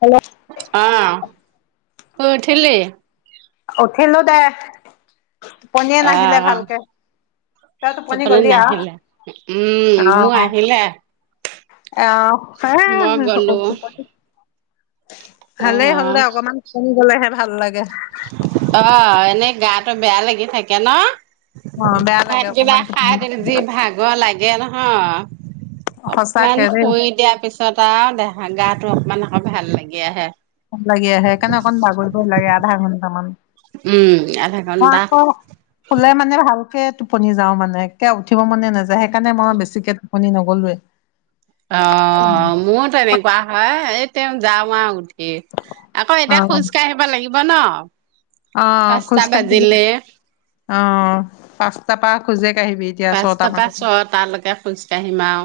Hello অ' শুই উঠিলি? উঠিলো দেহ টোপনীয়ে নাহিলে আহ ভালকে। তই টোপনি গলি আও নাহিলে। উম অ মোৰ আহিলে। মই গলো [unintelligible] অ ভালেই হ'ল দে অকমান [unintelligible] গলেহে ভাল লাগে। অ' এনেই গাটো বেয়া লাগি থাকে ন? অ বেয়া লাগে [unintelligible] কিবা অকমান খাই টোপনি দিলে যি ভাগৰ লাগে ন। অ'। অকমান সঁচাকে দেই শুই দিয়াৰ পিছত আৰু দেহা গা‌ত টো অকমান আকৌ ভাল লাগি আহে। [unintelligible] লাগি আহে। সেইকাৰণে অকণ বাগৰিব লাগে আধা ঘণ্টামান। উম আধা মই ঘন্টা আকৌ শুলে মানে ভাল কে টোপনি যাওঁ মানে একে উঠিব মনে নাযায় সেইকাৰণে মই বেছিকে টোপনি নগলোৱে। অ' মোৰো তেনেকুৱা হয়। এ তেও যাওঁ আৰু উঠ ঠি। আকৌ অ এতিয়া খোঁজ কাঢ়িব লাগিব ন? অ খোজ পাঁচটা কাঢ়িবি বাজিলে। অ' পাঁচটা পা খোজে কাঢ়িবি এতিয়া ছটা পাঁচটা মান পা ছটালৈকে খোজ কাঢ়িম আও।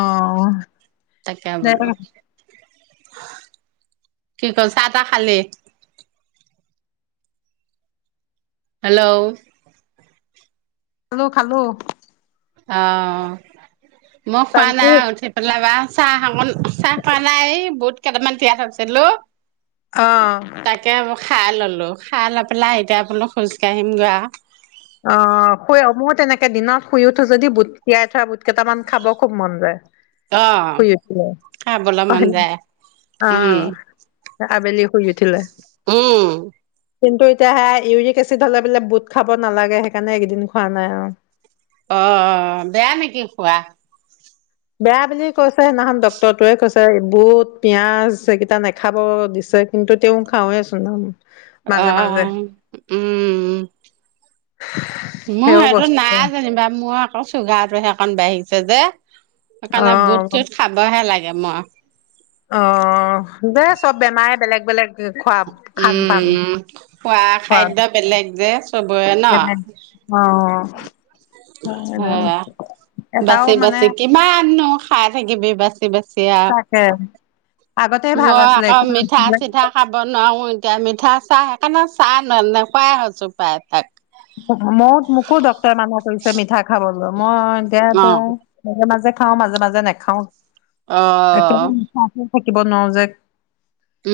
অ তাকে দে বোলু। কি ক চাহ-তাহ খালি? হেল্ল'। খালোঁ খালোঁ। অ' মই খোৱা তাকো নাই উঠি পেলাই বা চাহ অকন, চাহ খোৱা নাই এই‌ বুট কেইটামান তিয়াই থৈছিলোঁ। অ'। খাই ল'লোঁ। খাই লৈ পেলাই এতিয়া বোলো খোজ কাঢ়িমগে আ। অ' শুই অ মইয়ো তেনেকে দিনত শুই উঠো যদি বুট তিয়াই থোৱা বুট কেটামান খাব খুব মন যায়। অ শুই উঠিলে। খাবলৈ মন অ'। যায় উম আবেলি শুই উঠিলে। উম। কিন্তু এতিয়া সে ইউৰিক এচিড হলে বোলে বুট খাব নালাগে সেইকাৰণে এইকেইদিন খোৱা নাই আৰু অ বেয়া নেকি খোৱা বেয়া বুলি কৈছে সদিনাখনন ডক্তৰটোৱে কৈছে বুট পিয়াঁজ সেইকেইটা নেখাব দিছে। কিন্তু তেওঁ খাওঁ ছোন অ অ অ উম উম মোৰ সেইও সেইটো বস্তু নাই যেনিবা মোৰ আকৌ চুগাৰটো সেইকন বাঢ়িছে যে। অ সেইকাৰণে বুট চুত খাবহে লাগে মই অ দে চব বেমাৰে বেলেগ বেলেগ খোৱা খানপান উম খোৱা খাদ্য বেলেগ যে চবৰে ন অ অ সেয়া অ বাচি বাচি কিমাননো খাই থাকিবি বাচি বাচি আও। তাকে আগতে ভাল মই আছিলে আকৌ একো মিঠা নাছিলে চিঠা খাব নোৱাৰো এতিয়া মিঠা চাহ সেইকাৰণে চাহ নে খুৱাই হৈছো পায় ভাক মই মোকো ডক্টৰে মানা কৰিছে মিঠা খাবলৈ মই এতিয়া অ তেওঁ মাজে মাজে। খাও মাজে মাজে নেখাও অ অ অ থাকিব নোৱাৰো যে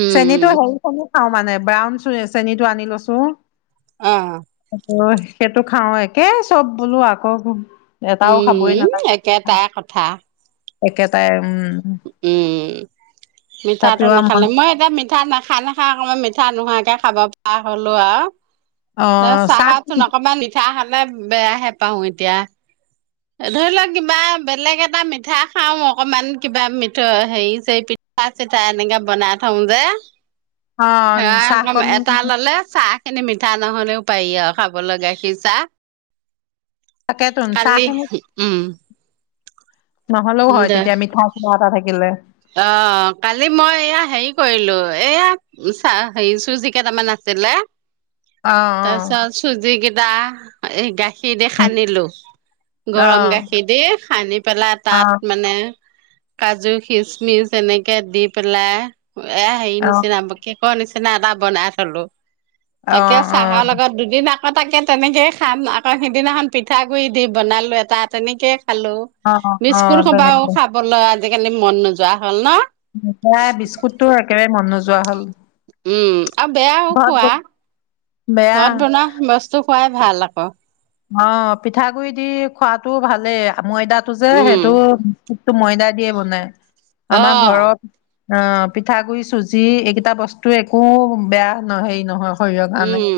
উম চেনীতো হ নো। অ মানে ব্ৰাউন চ চেনীটো আনি লৈছো। অ সেইটো খাও একে চব বোলো আকৌ। এটাও খাবই উম নাথাকে একেটাই কথা একেটাই‌ আৰু উম মিঠাটো তথাপিও মন নখালে মই এতিয়া মিঠা নাখাই নাখা আক মই মিঠা নোহোৱাকে খাব। চাহ হলো অ আৰু চাহ চাহচোন অকমান মিঠা খালো। মানে বেয়াহে পাওঁ এতিয়া। ধৰি লও কিবা বেলেগ এটা মিঠা খাও অকমান কিবা মিঠ হেৰি চ পিঠ চাহ পিঠা চিঠা এনেকে বনাই থওঁ যে অ চাহকণ সেয়া এটা ললে চাহ। এনে মিঠা নহ'লেও পায়ি আৰু খাব লগা সি চাহ তাকেতো চাহ কালি খিনি উম নহ'লেও হয় দে তেতিয়া মিঠা কিবা এটা থাকিলে। অ কালি মই এয়া হেৰি কৰিলো এয়া চা হেৰি চুজি কেইটামান আছিল অ তাৰপিছত চুজি কেইটা এই গাখীৰ। গাখীৰ দি সানিলো অ অ গৰম গাখীৰ দি সানি পেলাই অ তাত মানে। কাজু খিচমিচ এনেকে দি পেলাই এ হেৰি অ নিচিনা কেকৰ নিচিনা এটা বনাই থলো অ তাকে চাহৰ লগত দুদিন আ। তাকে তেনেকৈয়ে খাম আকৌ সিদিনাখন পিঠাগুড়ি দি বনালোঁ এটা তেনেকেই। খালো অ অ অ বিস্কুট সোবাও তেনেকে খাবলৈ আজিকালি মন নোযোৱা হ'ল ন বিস্কুটো একেবাৰে মন নোযোৱা হ'ল উম আৰু বেয়াও ঘৰত ব খোৱা বেয়া ঘৰত বনোৱা বস্তু খুৱাই ভাল আক অ পিঠাগুৰি দি খোৱাতটো ভালেই ময়দাটো যে উম সেইটো টো ময়দা দিয়ে বনাই অ আমাৰ ঘৰত অ পিঠাগুৰি চুজি এইকেইটা বস্তু একো বেয়া ন হেৰি নহয় শৰীৰৰ কাৰণে উম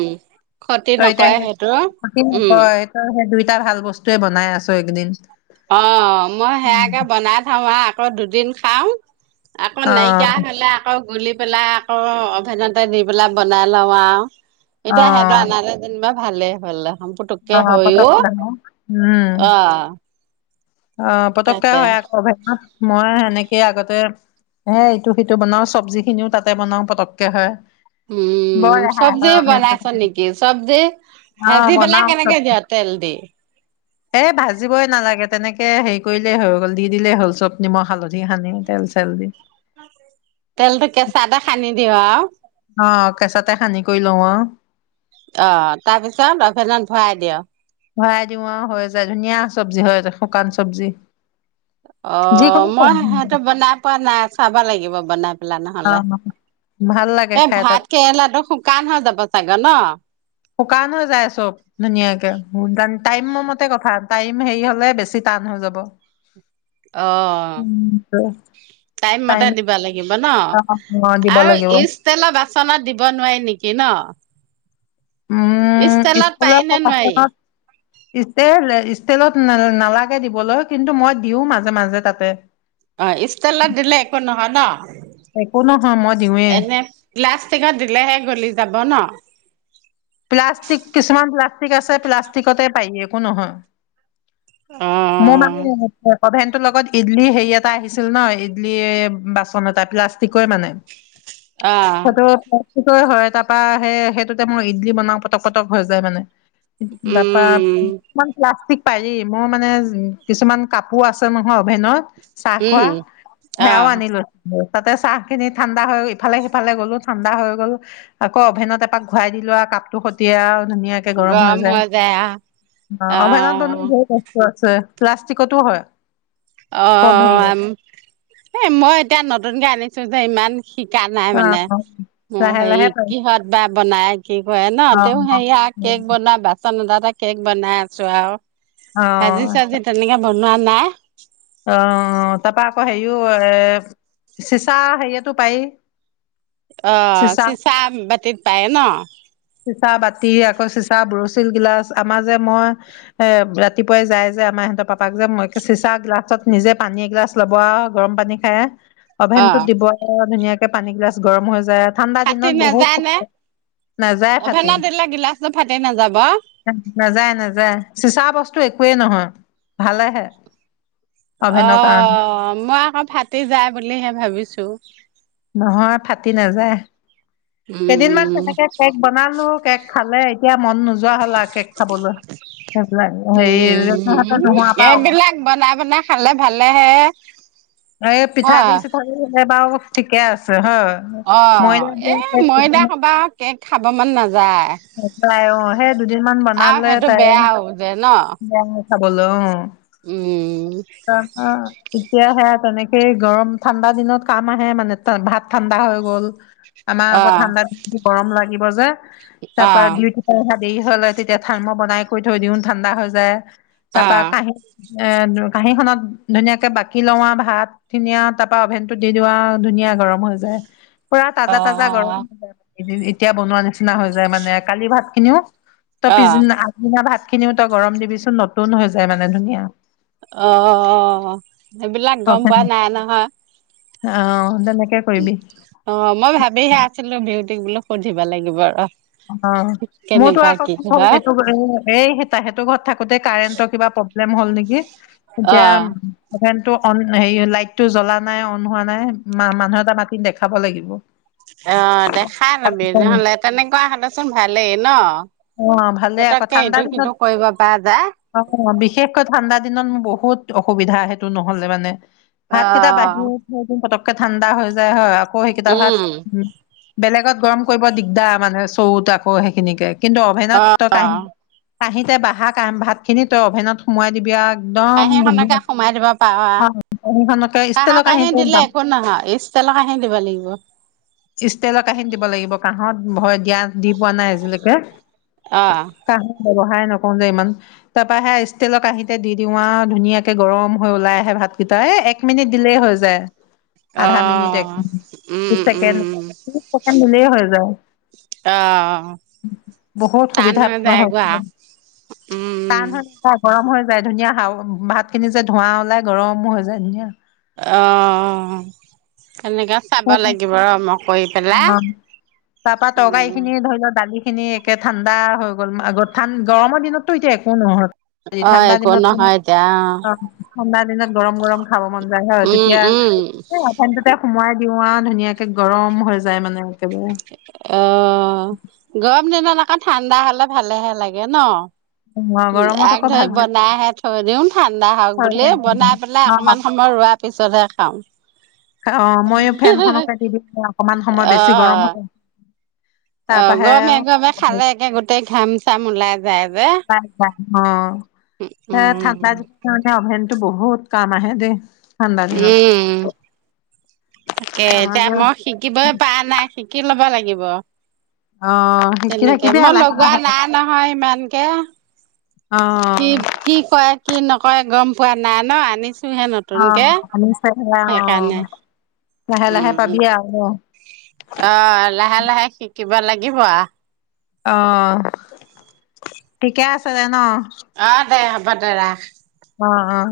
ক্ষতি তই নকৰে সেইটো এতিয়া উম নকয় সেই দুইটা ভাল বস্তুৱে বনাই আছো এইকেদিন অ মই সেয়াকে বনাই থওঁ আৰু আকৌ দুদিন খাও। আকৌ অ নাইকিয়া হলে আকৌ গুলি পেলাই আকৌ অভেনতে দি পেলাই বনাই লওঁ আও। এতিয়া সহঁত অ', আল যেনিবা ভালে হ'ল। পুটোকে হৈ অ পতককে হয়, আ অঁ পতকে হয় আকৌ ভ মই সেনেকেই আগতে। হে ইটো সিটো বনাওঁ চবজি খিনিও তাতে বনাওঁ পটককে হয়। উম বৰ ৰেহাই চবজি হয় অভ্যাসটো, বনাইছ নেকি চবজি। অ', ভাজি পেলাই কেনেকে দিয়া তেল দি? এ ভাজিবই নালাগে তেনেকে হেৰি কৰিলেই হৈ গল দি দিলেই হ'ল চব নিমখ হালধি সানি তেল চেল। তেলটো কেঁচা এটা খান্দি দিওঁ আৰু? অ', কেঁচাতে সানি কৰি লওঁ আৰু। অঁ তাৰপিছত অভেনত ভৰাই দিয়ক ভৰাই দিওঁ আৰু হৈ যায় ধুনীয়া চব্জি হয়, শুকান চব্জি। অঁ যিকোনো মই চব্জি, সেইটো বনাই পোৱা নাই, চাব লাগিব বনাই। লা নহলে অ', ভাল লাগে [inaudible] এই খাই তাত। ভাতকেৰেলাটো শুকান হৈ যাব চাগ ন? শুকান হৈ যায় চব ধুনীয়াকে। টাইম মতে কথা টাইম হেৰি হলে বেছি টান হৈ যাব। অঁ উম, টাইম মতে দিব লাগিব। ন দিব আৰু লাগিব ইষ্ট তেলৰ বাচনত দিব নোৱাৰি নেকি ন? উম ইষ্টেলত পাৰি ষ্টিলৰ নে নোৱাৰি? বাচনত। ষ্টেলেট ষ্টেলত নে নালাগে দিবলৈ কিন্তু মই দিওঁ মাজে মাজে তাতে। অঁ ইষ্টিলত দিলে একো নহয় ন। একো নহয় মই দিওঁৱেই এনে প্লাষ্টিকত দিলেহে গলি যাব ন। প্লাষ্টিক কিছুমান প্লাষ্টিক আছে প্লাষ্টিকতে পায় একো নহয়। অ মোৰ মানে এনেকুৱা কভেনটোৰ লগত ইডলি হেৰি এটা আহিছিল ন ইডলি বাচন এটা প্লাষ্টিকৰ মানে। অ সেইটোত ক হয় তাৰপা সেই সেইটোতে মোৰ ইতলি বনাও পতক-পতক হৈ যায় মানে, তাৰপৰা উম প্লাষ্টিক পাৰি মোৰ মানে উ কিছুমান কাপোৰ আছে নহয় অভেনত উম চাঁহখোৱা সেয়াওঁ অহ আনি ললো। তাতে চাহ খিনি ঠাণ্ডা হৈ ইফালে সিফালে গ'লো ঠাণ্ডা হৈ গ'ল আকৌ অভেনত এপাক ঘুৰাই দিলো লোৱা কাপটো টীয়া আৰু ধুনীয়াকে গৰম হৈ যায়, অভেনত বনোৱা বহুত কষ্ট আছে। প্লাষ্টিকতো হয়। অঁ কম হেৰিয়ত। অঁ এ মই এতিয়া নতুনকে আনিছো যে ইমান। শিকা নাই মানে। অ' মই লাহে হেৰি লাহে পাৰি কিহত বা বনাই কি কৰে ন তেওঁ সেয়া অ' কেক বনোৱা বাচন এটাত এটা কেক বনাই আছো আৰু ভাজি অ' চাজি তেনেকে বনোৱা নাই অঁ! তাৰপা আকৌ হেৰিও এ চিচা হেৰিয়টো পাৰি? অঁ চিচা বাতিত পায় ন? তি আকৌ চিচা বুৰচিল গিলাচ আমাৰ যে মই এ ৰাতিপুৱাই যাই যে আমাৰ সিহঁতৰ পাপাক য। মই কি চিচা গ্লা তাৰপাছত নিজে পানী এগিলাচ লব আৰু গৰম পানী খাই অ অভেনটোত দিব আৰু ধুনীয়াকে। পটকে পানী গিলাচ গৰম হৈ যায়। ঠাণ্ডা ফাটি দিনত বহুত নাযায় নে নাযায় ফাটি অভেনত দিলে গিলাচটো ফাটি নাযাব উম। নাযায়-নাযায় চিচা বস্তু একোৱেই নহয় ভালেহে। অভেনৰ কাৰণে অঁ মই আকৌ ফাটি যায় বুলিহে ভাবিছো। নহয় ফাটি নাযায় কেইদিনমান উম তেনেকে কেক বনালো কেক খালে এতিয়া। মন নোযোৱা হ'ল আৰু কে'ক খাবলৈ সেইবিলাক হেৰি সিহঁতে উম নোহোৱা পা এইবিলাক বনাই বনাই খালে ভালে হে এই পিঠাগুড়ি-চিঠাগুড়ি হলে বাৰু ঠিকে আছে হয়। অঁ ময়দা এ দিয়া কেক মই দে ক'বা কেক খাব মন নাযায় অৱ সেই দুদিনমান আৰু বনালে সেইটো তাই বেয়াও যে ন বেয়া হয় খাবলে অ উম অ হ এতিয়া সেয়াত তেনেকেই গৰম-ঠাণ্ডা দিনত কাম আহে মানে ভাত ঠাণ্ডা হৈ গ'ল। আমাৰ অ আকৌ ঠাণ্ডা দিন গৰম লাগিব যে তাৰ অ পৰা দুই কোঠা সেয়াত দেৰি হলে তেতিয়া ভাত মই বনাই কৰি থৈ দিও ঠাণ্ডা হৈ যায় তাৰ অ পৰা কাঁহী এ কাঁহীখনত ধুনীয়াকে বাকি ল‌ওঁ আৰু ভাতখিনি আৰু তাৰপৰা অভেনটো দি আও ধুনীয়া গৰম হৈ যায়। [unintelligible] পুৰা তাজা অ তাজা গৰম হৈ যায় এদিন এতিয়া বনোৱা নিচিনা হৈ যায় মানে কালি ভাত খিনিও তই অ অ পিছদিনা-আগদিনা ভাতখিনিও তই গৰম দিবিচোন নতুন হৈ যায় মানে ধুনীয়া। অ সেইবিলাক গম অভেন পোৱা নাই নহয়। অ তেনেক- অ মই মানে ভাবিহে আছিলো বিউটিক বোলো সুধিব লাগিব ৰ। অ মোৰতো কেনেকুৱা আকৌ কি হ'ল হয়। এইটো এ এই তাহেতৰ ঘৰত থাকোতে কাৰেণ্টৰ কিবা প্ৰব্লেম হ'ল নেকি অ', এতিয়া ফেন টো অন হেৰি লাইটটো জ্বলা নাই অন হোৱা নাই মানুহ এটা মাতি দেখাব লাগিব। অ দেখাই লবি নহলে তেনেকুৱা হলেচোন ভালেই ন অ ভালে আকৌ পতককে ঠাণ্ডা ইটো দিনত সিটো কৰিব পৰা যায়। অ বিশেষকৈ ঠাণ্ডা দিনত মোৰ বহুত বহুত অসুবিধা সেইটো নহলে মানে ভাত কেইটা অ', বাঢ়ি পটক ঠাণ্ডা হৈ যায় হয়, আকৌ সেইকেইটা ভাত উম, বেলেগ আগত গৰম কৰিব দিগদাৰ মানে চৰুত আকৌ সেইখিনিকে কিন্তু অভেনত তই কাঁহী অ', কাঁহিতে বাহা কাহ ভাত খিনি তই অভেনত সোমোৱাই দিবি আও। কাঁহীখনকে সোমাই দিব পাৰ আও। অ', কাঁহীখনকে ষ্টিলৰ কাঁহৰ কাঁহী কাঁহীত দিলে একো নহয় ইষ্টিলৰ কাঁহী দিব লাগিব। ষ্টিইলৰ কাঁহীত দিব লাগিব, কাঁহত ভয় দিয়া দি পোৱা নাই আজিলৈকে। অ', কাঁহত বেয়া। সহায় নকও যে ইমান তাৰপৰা হে ষ্টিলৰ কাঁহীতে দি দিওঁ আৰু ধুনীয়াকে গৰম হৈ ওলাই আহে ভাতকেইট- তই একমিনিট দিলেই হৈ যায়, আধামিনিট, অ', একমিনিট, উম, বিশ ছেকেণ্ড। উম, পটকে মিলেই হৈ যায় অ', বহুত টান সুবিধাত হৈ লোৱা হ'ল যায়গৈ আৰু উম। টান হৈ নাযায় গৰম হৈ এতিয়া ধুনীয়া হাও ভাতখিনি যে ধোৱা ওলাই গৰম হৈ যায় ধুনীয়া। অ! তেনেকে চাব লাগিব ৰ মোক। অ! তাৰপৰা তৰকাৰীখিনি ধৰি লওক দালি। খিনি একে ঠাণ্ডা হৈ গ'ল আগত ঠান গৰমৰ দিনতটো এতিয়া একো নহয়। যি অ', ঠাণ্ডা একো দিনতটো মোক নহয় এতিয়া অ ঠাণ্ডা দিনত গৰম-গৰম খাব মন যায় হয় উম, তেতিয়া উম, এই অভেনটোতে সোমোৱাই তিৱা ধুনীয়াকে গৰম হৈ যায় মানে। একেবাৰে অ গৰম দিনত আকৌ ঠাণ্ডা হলে ভালেহে লাগে ন। অ উম গৰমত আগ আকৌ ভাল ধৰি হয়। বনাইহে থৈ দিও ঠাণ্ডা হওক বুলি বনাই পেলাই অ অকমান সময় ৰোৱাৰ পিছতহে খাওঁ অ ময়ো ফেনখনকে দি-দিং অকনমান সময় বেছি গৰম অ', হ'লে। তাৰ অ পৰাহে গৰমে গৰমে খালে একে গোটেই ঘাম চাম ওলাই যায় যে। অ এ উম, ঠাণ্ডা দিনতে অভেনতটো বহুত কাম আহে দেই। ঠাণ্ডা দিনত উম তাকে আমাৰ এতিয়া যে মই শিকিবই পৰা নাই শিকি লব লাগিব। অ শিকি তেনেকে থাকিবি মই আৰু লাহে লগোৱা লাহে নাই নহয় ইমানকে। অ কি কি কয় কি নকয় গম পোৱা নাই ন আনিছ- হে অ নতুনকে আনিছে সেয়া অ সেইকাৰণে। লাহে লাহে উম উম পাবি আৰু দে অ লাহে লাহে শিক কিবা লাগিব আ অঁ! ঠিকে আছে যে ন? অ দে হ'ব দে ৰাখ। অহ অহ